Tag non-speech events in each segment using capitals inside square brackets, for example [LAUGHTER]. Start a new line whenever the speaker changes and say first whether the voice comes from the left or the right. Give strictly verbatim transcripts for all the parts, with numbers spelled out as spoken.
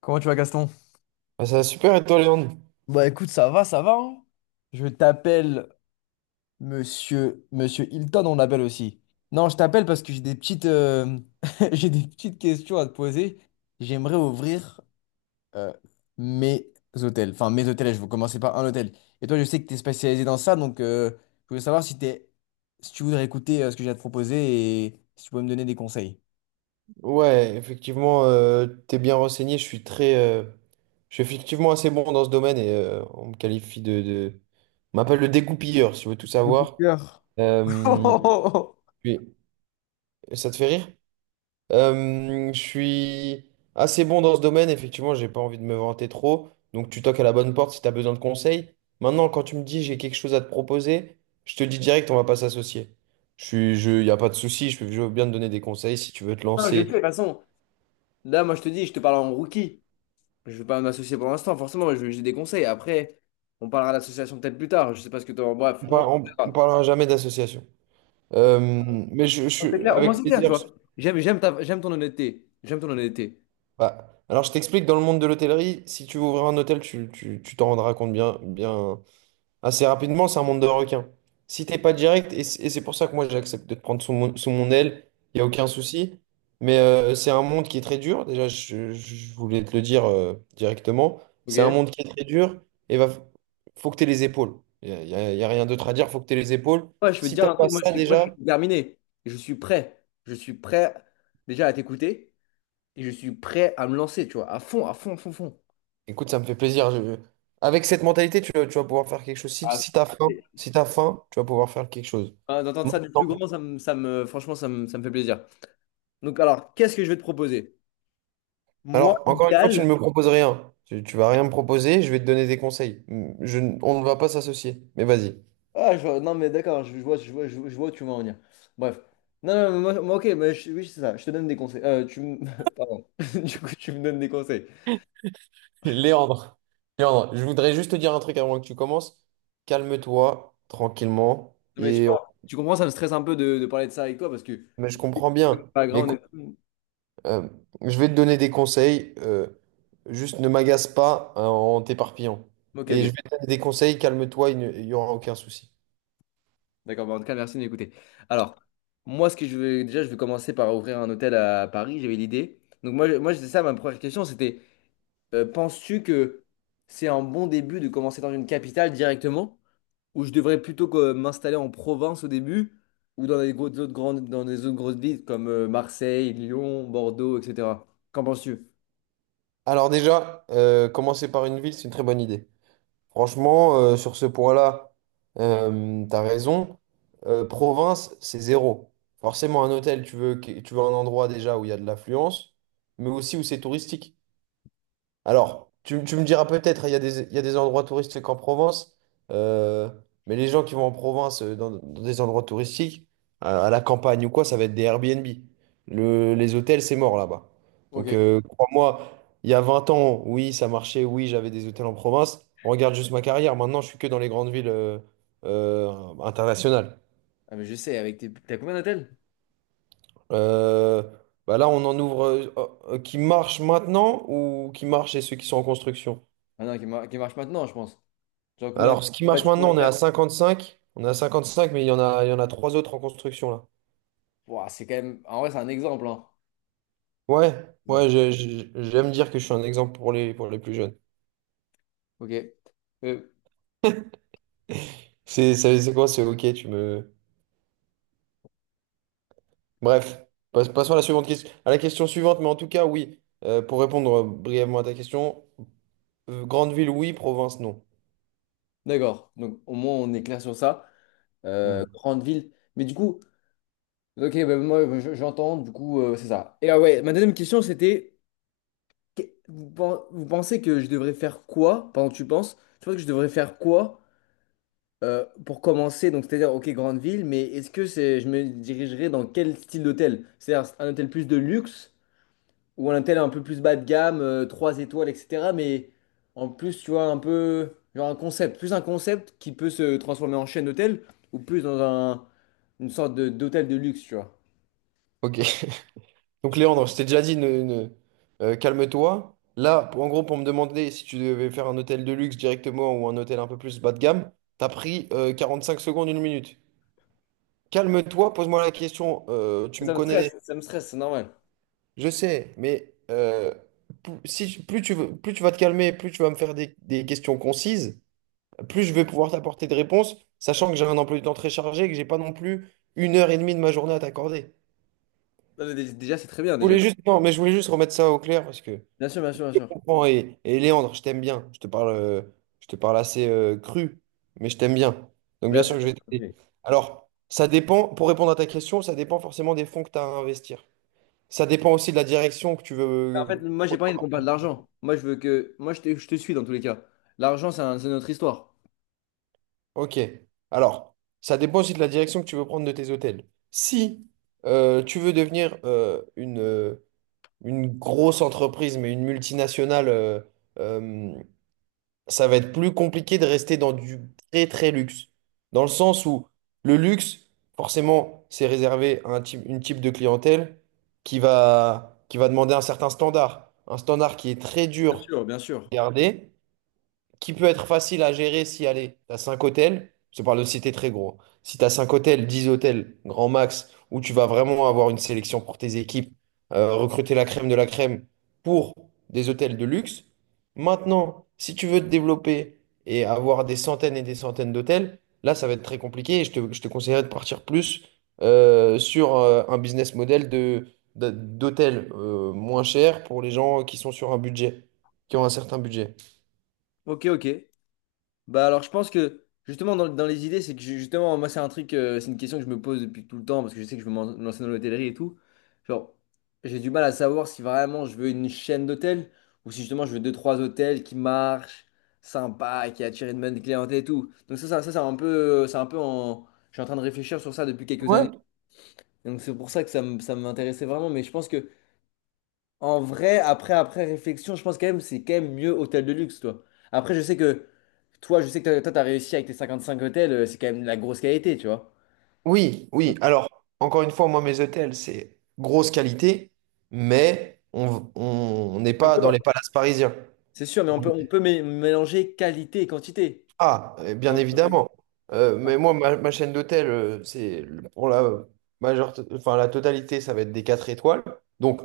left: Comment tu vas, Gaston?
right: Ah, ça va super, et toi, Léon?
left: Bah écoute, ça va, ça va, hein. Je t'appelle Monsieur Monsieur Hilton, on l'appelle aussi. Non, je t'appelle parce que j'ai des petites euh, [LAUGHS] j'ai des petites questions à te poser. J'aimerais ouvrir euh, mes hôtels. Enfin, mes hôtels, je vais commencer par un hôtel. Et toi, je sais que tu es spécialisé dans ça, donc euh, je voulais savoir si t'es si tu voudrais écouter euh, ce que j'ai à te proposer et si tu peux me donner des conseils.
right: Ouais, effectivement, euh, t'es bien renseigné. Je suis très, euh, je suis effectivement assez bon dans ce domaine et euh, on me qualifie de, de- on m'appelle le dégoupilleur, si tu veux tout
left: Mon coup de
right: savoir.
left: cœur.
right: Euh,
left: [LAUGHS]
right: puis- Ça te fait rire? Euh, je suis assez bon dans ce domaine, effectivement, j'ai pas envie de me vanter trop. Donc, tu toques à la bonne porte si tu as besoin de conseils. Maintenant, quand tu me dis j'ai quelque chose à te proposer, je te dis direct, on va pas s'associer. Je suis, je, y a pas de souci, je peux je veux bien te donner des conseils si tu veux te
left: Non, je sais, de
right: lancer.
left: toute façon, là, moi, je te dis, je te parle en rookie. Je veux pas m'associer pour l'instant, forcément, mais je- j'ai des conseils. Après, on parlera de l'association peut-être plus tard. Je sais pas ce que tu en. Bref,
right: On
left: on
right: par- on- on
left: verra.
right: parlera jamais d'association. Euh, mais je, je-
left: Non, c'est
right: suis
left: clair, au moins
right: avec
left: c'est clair, tu
right: plaisir.
left: vois. J'aime, j'aime ta- j'aime ton honnêteté. J'aime ton honnêteté.
right: Bah, alors, je t'explique, dans le monde de l'hôtellerie, si tu veux ouvrir un hôtel, tu, tu- tu t'en rendras compte bien, bien assez rapidement. C'est un monde de requins. Si t'es pas direct, et c'est et c'est pour ça que moi j'accepte de te prendre sous mon, sous mon aile, il n'y a aucun souci. Mais euh, c'est un monde qui est très dur. Déjà, je, je voulais te le dire euh, directement. C'est un
left: Ok?
right: monde qui est très dur et va, faut que tu aies les épaules. Il n'y a, y a- y a rien d'autre à dire, faut que tu aies les épaules.
left: Moi, je veux te
right: Si
left: dire
right: t'as
left: un
right: pas
left: truc, moi,
right: ça
left: c'est que moi, je suis
right: déjà.
left: déterminé. Je suis prêt. Je suis prêt déjà à t'écouter et je suis prêt à me lancer, tu vois, à fond, à fond, à fond, à fond.
right: Écoute, ça me fait plaisir. je- Avec cette mentalité, tu, vas- tu vas pouvoir faire quelque chose. Si,
left: Ah,
right: si t'as faim,
left: c'est-
right: si t'as faim, tu vas pouvoir faire quelque chose.
left: ah, d'entendre ça du plus
right: Maintenant.
left: grand, ça me, ça me- franchement, ça me, ça me fait plaisir. Donc, alors, qu'est-ce que je vais te proposer? Moi,
right: Alors, encore une fois, tu ne
left: l'idéal.
right: me proposes rien. Tu, tu vas rien me proposer, je vais te donner des conseils. Je n- on ne va pas s'associer, mais vas-y.
left: Ah, je vois- non, mais d'accord, je, je vois, je vois, je, vois je vois où tu veux en venir. Bref. Non, non, mais moi, moi, ok, mais je- oui, c'est ça, je te donne des conseils. Euh, tu me. [LAUGHS] Pardon. [LAUGHS] Du coup, tu me donnes des conseils.
right: [LAUGHS] Léandre, Léandre, je voudrais juste te dire un truc avant que tu commences. Calme-toi, tranquillement.
left: Non, mais tu
right: Et... on-
left: vois, tu comprends, ça me stresse un peu de, de parler de ça avec toi parce que
right: Mais je comprends bien.
left: pas
right: Mais
left: grand, on
right: écoute.
left: est.
right: Euh, je vais te donner des conseils. Euh, juste ne m'agace pas euh, en t'éparpillant.
left: Ok,
right: Et je
left: ok.
right: vais te donner des conseils, calme-toi, il n'y aura aucun souci.
left: D'accord, bah, en tout cas, merci de m'écouter. Alors, moi, ce que je vais déjà, je vais commencer par ouvrir un hôtel à Paris, j'avais l'idée. Donc, moi, je- moi c'était ça, ma première question, c'était, euh, penses-tu que c'est un bon début de commencer dans une capitale directement? Où je devrais plutôt que m'installer en Provence au début, ou dans des gros- autres grandes, dans des autres grosses villes comme euh, Marseille, Lyon, Bordeaux, et cetera. Qu'en penses-tu?
right: Alors déjà, euh, commencer par une ville, c'est une très bonne idée. Franchement, euh, sur ce point-là, euh, t'as raison. Euh, province, c'est zéro. Forcément, un hôtel, tu veux, que- tu veux un endroit déjà où il y a de l'affluence, mais aussi où c'est touristique. Alors, tu, tu me diras peut-être, il y a des, il y a des endroits touristiques en Provence, euh, mais les gens qui vont en province, euh, dans, dans des endroits touristiques, à, à la campagne ou quoi, ça va être des Airbnb. Le- les hôtels, c'est mort là-bas.
left: Ok.
right: Donc, euh, crois-moi, il y a vingt ans, oui, ça marchait, oui, j'avais des hôtels en province. Regarde juste ma carrière, maintenant, je suis que dans les grandes villes euh, euh, internationales.
left: Ah mais je sais, avec tes. T'as combien d'hôtels?
right: Euh, Bah là, on en ouvre euh, euh, qui marchent maintenant ou qui marchent et ceux qui sont en construction?
left: Ah non, qui, mar- qui marchent maintenant, je pense. Genre combien
right: Alors,
left: de
right: ce qui marche
left: bâtiments
right: maintenant, on est à
left: verts?
right: cinquante-cinq. On est à cinquante-cinq, mais il y en a, il y en a trois autres en construction là.
left: Ouah, c'est quand même. En vrai, c'est un exemple, hein.
right: Ouais, ouais,
left: Donc,
right: j'ai- j'ai- j'aime dire que je suis un exemple pour les, pour les plus jeunes.
left: ok. Euh,
right: C'est c'est- c'est quoi? C'est ok, tu me. Bref, passe- passons à la suivante question, à la question suivante, mais en tout cas, oui. Euh, pour répondre brièvement à ta question, euh, grande ville, oui, province, non.
left: d'accord. Donc, au moins, on est clair sur ça.
right: Hmm.
left: Euh, grande ville. Mais du coup, ok, bah, moi, je- j'entends, du coup, euh, c'est ça. Et ah ouais, ma deuxième question, c'était. Que- Vous pen- vous pensez que je devrais faire quoi pendant que tu penses? Tu penses que je devrais faire quoi euh, pour commencer? Donc, c'est-à-dire, ok, grande ville, mais est-ce que c'est, je me dirigerai dans quel style d'hôtel? C'est-à-dire un hôtel plus de luxe ou un hôtel un peu plus bas de gamme, euh, trois 3 étoiles, et cetera. Mais en plus, tu vois, un peu, genre un concept, plus un concept qui peut se transformer en chaîne d'hôtel ou plus dans un, une sorte de- d'hôtel de luxe, tu vois.
right: Ok. Donc Léandre, je t'ai déjà dit, ne, ne- euh, calme-toi. Là, pour- en gros, pour me demander si tu devais faire un hôtel de luxe directement ou un hôtel un peu plus bas de gamme, t'as pris euh, quarante-cinq secondes, une minute. Calme-toi, pose-moi la question. Euh, tu me
left: Ça me
right: connais,
left: stresse, ça me stresse, c'est normal.
right: je sais, mais euh, plus, si- plus tu veux- plus tu vas te calmer, plus tu vas me faire des, des questions concises, plus je vais pouvoir t'apporter des réponses, sachant que j'ai un emploi du temps très chargé et que j'ai pas non plus une heure et demie de ma journée à t'accorder.
left: Non, mais dé- déjà, c'est très bien,
right: Je
left: déjà.
right: voulais juste, non, mais je voulais juste remettre ça au clair parce que
left: Bien sûr, bien sûr, bien
right: je te
left: sûr.
right: comprends. Et, et Léandre, je t'aime bien. Je te parle, euh, je te parle assez euh, cru, mais je t'aime bien. Donc, bien
left: Merci.
right: sûr que je vais t'aider.
left: Ok.
right: Alors, ça dépend, pour répondre à ta question, ça dépend forcément des fonds que tu as à investir. Ça dépend aussi de la direction que tu
left: En
right: veux
left: fait,
right: euh,
left: moi, j'ai pas envie de qu'on parle de
right: prendre.
left: l'argent. Moi, je veux que. Moi, je te, je te suis dans tous les cas. L'argent, c'est un- c'est notre histoire.
right: Ok. Alors, ça dépend aussi de la direction que tu veux prendre de tes hôtels. Si euh, tu veux devenir euh, une, euh, une grosse entreprise, mais une multinationale, euh, euh, ça va être plus compliqué de rester dans du très très luxe. Dans le sens où le luxe, forcément, c'est réservé à un type, une type de clientèle qui va, qui va demander un certain standard. Un standard qui est très
left: Bien
right: dur
left: sûr, bien
right: à
left: sûr.
right: garder qui peut être facile à gérer si, allez, t'as cinq hôtels, je te parle de cités très gros. Si t'as cinq hôtels, dix hôtels, grand max, où tu vas vraiment avoir une sélection pour tes équipes, euh, recruter la crème de la crème pour des hôtels de luxe. Maintenant, si tu veux te développer et avoir des centaines et des centaines d'hôtels, là, ça va être très compliqué et je te, je te conseillerais de partir plus euh, sur euh, un business model de, de- d'hôtels euh, moins chers pour les gens qui sont sur un budget, qui ont un certain budget.
left: Ok, ok. Bah alors, je pense que justement, dans, dans les idées, c'est que ju- justement, moi, c'est un truc, euh, c'est une question que je me pose depuis tout le temps parce que je sais que je veux m'en- me lancer dans l'hôtellerie et tout. Genre, j'ai du mal à savoir si vraiment je veux une chaîne d'hôtels ou si justement je veux deux, trois hôtels qui marchent, sympas, qui attirent une bonne clientèle et tout. Donc, ça, ça, ça, c'est un peu, c'est un peu, en. Je suis en train de réfléchir sur ça depuis quelques
right: Ouais.
left: années. Donc c'est pour ça que ça m- ça m'intéressait vraiment. Mais je pense que en vrai, après, après réflexion, je pense quand même c'est quand même mieux hôtel de luxe, toi. Après, je sais que toi, je sais que t'as- toi, t'as réussi avec tes cinquante-cinq hôtels, euh, c'est quand même de la grosse qualité, tu vois.
right: Oui, oui. Alors, encore une fois, moi, mes hôtels, c'est grosse qualité, mais on on n'est
left: Comme
right: pas dans
left: quoi.
right: les palaces parisiens.
left: C'est sûr, mais on
right: On-
left: peut, on peut mé- mélanger qualité et quantité.
right: Ah, euh, bien
left: Un peu.
right: évidemment. Euh, mais moi, ma, ma chaîne d'hôtels, euh, c'est le- pour la majeure, enfin, la totalité, ça va être des quatre étoiles. Donc,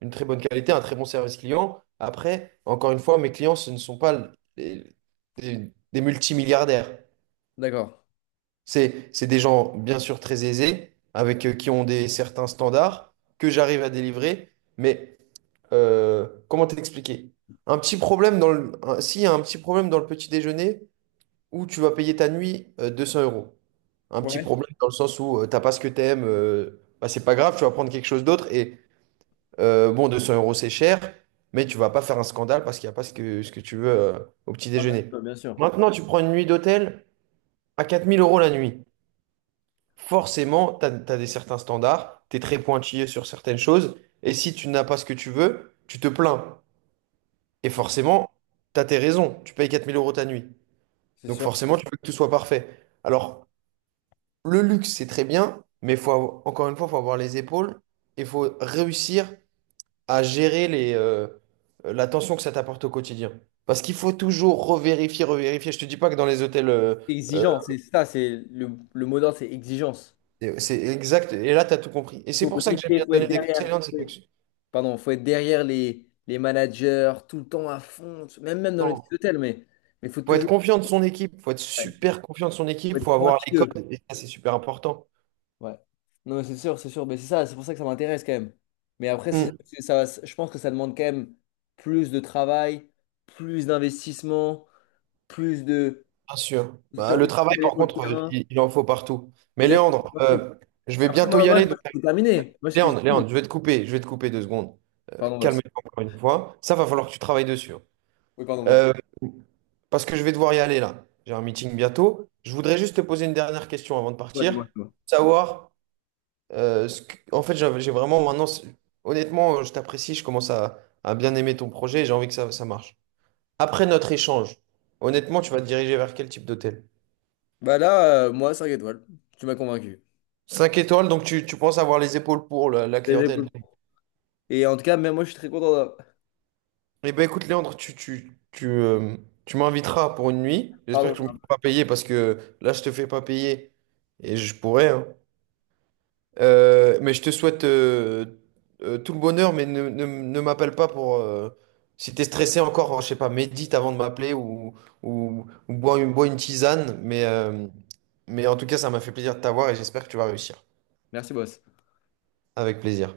right: une très bonne qualité, un très bon service client. Après, encore une fois, mes clients, ce ne sont pas les- des, des multimilliardaires.
left: D'accord.
right: C'est, c'est des gens, bien sûr, très aisés, avec euh, qui ont des certains standards que j'arrive à délivrer. Mais euh, comment t'expliquer? Un petit problème dans le, un- S'il y a un petit problème dans le petit déjeuner où tu vas payer ta nuit euh, deux cents euros. Un petit
left: Ouais.
right: problème dans le sens où euh, t'as pas ce que t'aimes, euh, bah, c'est pas grave, tu vas prendre quelque chose d'autre. Et euh, bon, deux cents euros, c'est cher, mais tu vas pas faire un scandale parce qu'il n'y a pas ce que, ce que tu veux euh, au petit
left: Voilà.
right: déjeuner.
left: Toi, bien sûr.
right: Maintenant, tu prends une nuit d'hôtel à quatre mille euros la nuit forcément, tu as, des certains standards, tu es très pointillé sur certaines choses, et si tu n'as pas ce que tu veux, tu te plains. Et forcément, tu as tes raisons, tu payes quatre mille euros ta nuit.
left: C'est
right: Donc
left: sûr.
right: forcément, tu veux que tout soit parfait. Alors, le luxe, c'est très bien, mais faut avoir- encore une fois, il faut avoir les épaules et il faut réussir à gérer les, euh, la tension que ça t'apporte au quotidien. Parce qu'il faut toujours revérifier, revérifier. Je te dis pas que dans les hôtels, euh,
left: C'est
right: euh,
left: exigeant, c'est ça, c'est le, le mot d'ordre, c'est exigence.
right: c'est c'est exact. Et là, tu as tout compris. Et c'est
left: Faut
right: pour ça que j'aime
left: briller,
right: bien te
left: faut être
right: donner des
left: derrière.
right: conseils, hein. c'est pas que-
left: Pardon, faut être derrière les, les managers, tout le temps à fond, même, même dans le petit
right: Non.
left: hôtel, mais il faut
right: Faut être
left: toujours
right: confiant de son équipe, faut être
left: ouais,
right: super confiant de son
left: faut
right: équipe,
left: être
right: faut avoir les
left: pointilleux.
right: codes, et ça c'est super important.
left: Ouais. Non, mais c'est sûr, c'est sûr, mais c'est ça, c'est pour ça que ça m'intéresse quand même. Mais après, c'est
right: Mm,
left: c'est- ça, va- je pense que ça demande quand même plus de travail, plus d'investissement, plus de.
right: bien sûr. Bah, le travail,
left: D'aller
right: par
left: sur le
right: contre, euh,
left: terrain.
right: il, il en faut partout. Mais
left: Bien sûr, c'est
right: Léandre,
left: pas tout.
right: euh, je vais
left: Après,
right: bientôt
left: moi,
right: y
left: moi, je
right: aller.
left: pense
right: donc-
left: que c'est terminé. Moi, ce que je
right: Léandre,
left: dis.
right: Léandre, je vais te couper, je vais te couper deux secondes. Euh,
left: Pardon, boss.
right: calme-toi encore une fois. Ça va falloir que tu travailles dessus, hein.
left: Oui, pardon, boss.
right: Euh, Parce que je vais devoir y aller là. J'ai un meeting bientôt. Je voudrais juste te poser une dernière question avant de
left: Toi,
right: partir.
left: dis-moi, dis-moi.
right: Savoir, euh, ce que- en fait, j'avais- j'ai vraiment maintenant, c'est- Honnêtement, je t'apprécie, je commence à, à bien aimer ton projet et j'ai envie que ça, ça marche. Après notre échange,
left: Du-
right: honnêtement, tu vas te diriger vers quel type d'hôtel?
left: Bah là, euh, moi, cinq étoiles. Tu m'as convaincu.
right: Cinq étoiles, donc tu, tu penses avoir les épaules pour la, la
left: Les
right: clientèle.
left: épaules. Et en tout cas, même moi, je suis très content. de-
right: Eh ben écoute, Léandre, tu, tu, tu, euh, tu m'inviteras pour une nuit. J'espère
left: Pardon,
right: que tu ne me
left: Charles.
right: feras pas payer parce que là, je te fais pas payer et je pourrais, hein. Euh, mais je te souhaite euh, euh, tout le bonheur, mais ne, ne, ne m'appelle pas pour. Euh, si tu es stressé encore, je sais pas, médite avant de m'appeler ou, ou, ou bois une, bois une tisane. Mais, euh, mais en tout cas, ça m'a fait plaisir de t'avoir et j'espère que tu vas réussir.
left: Merci, boss.
right: Avec plaisir.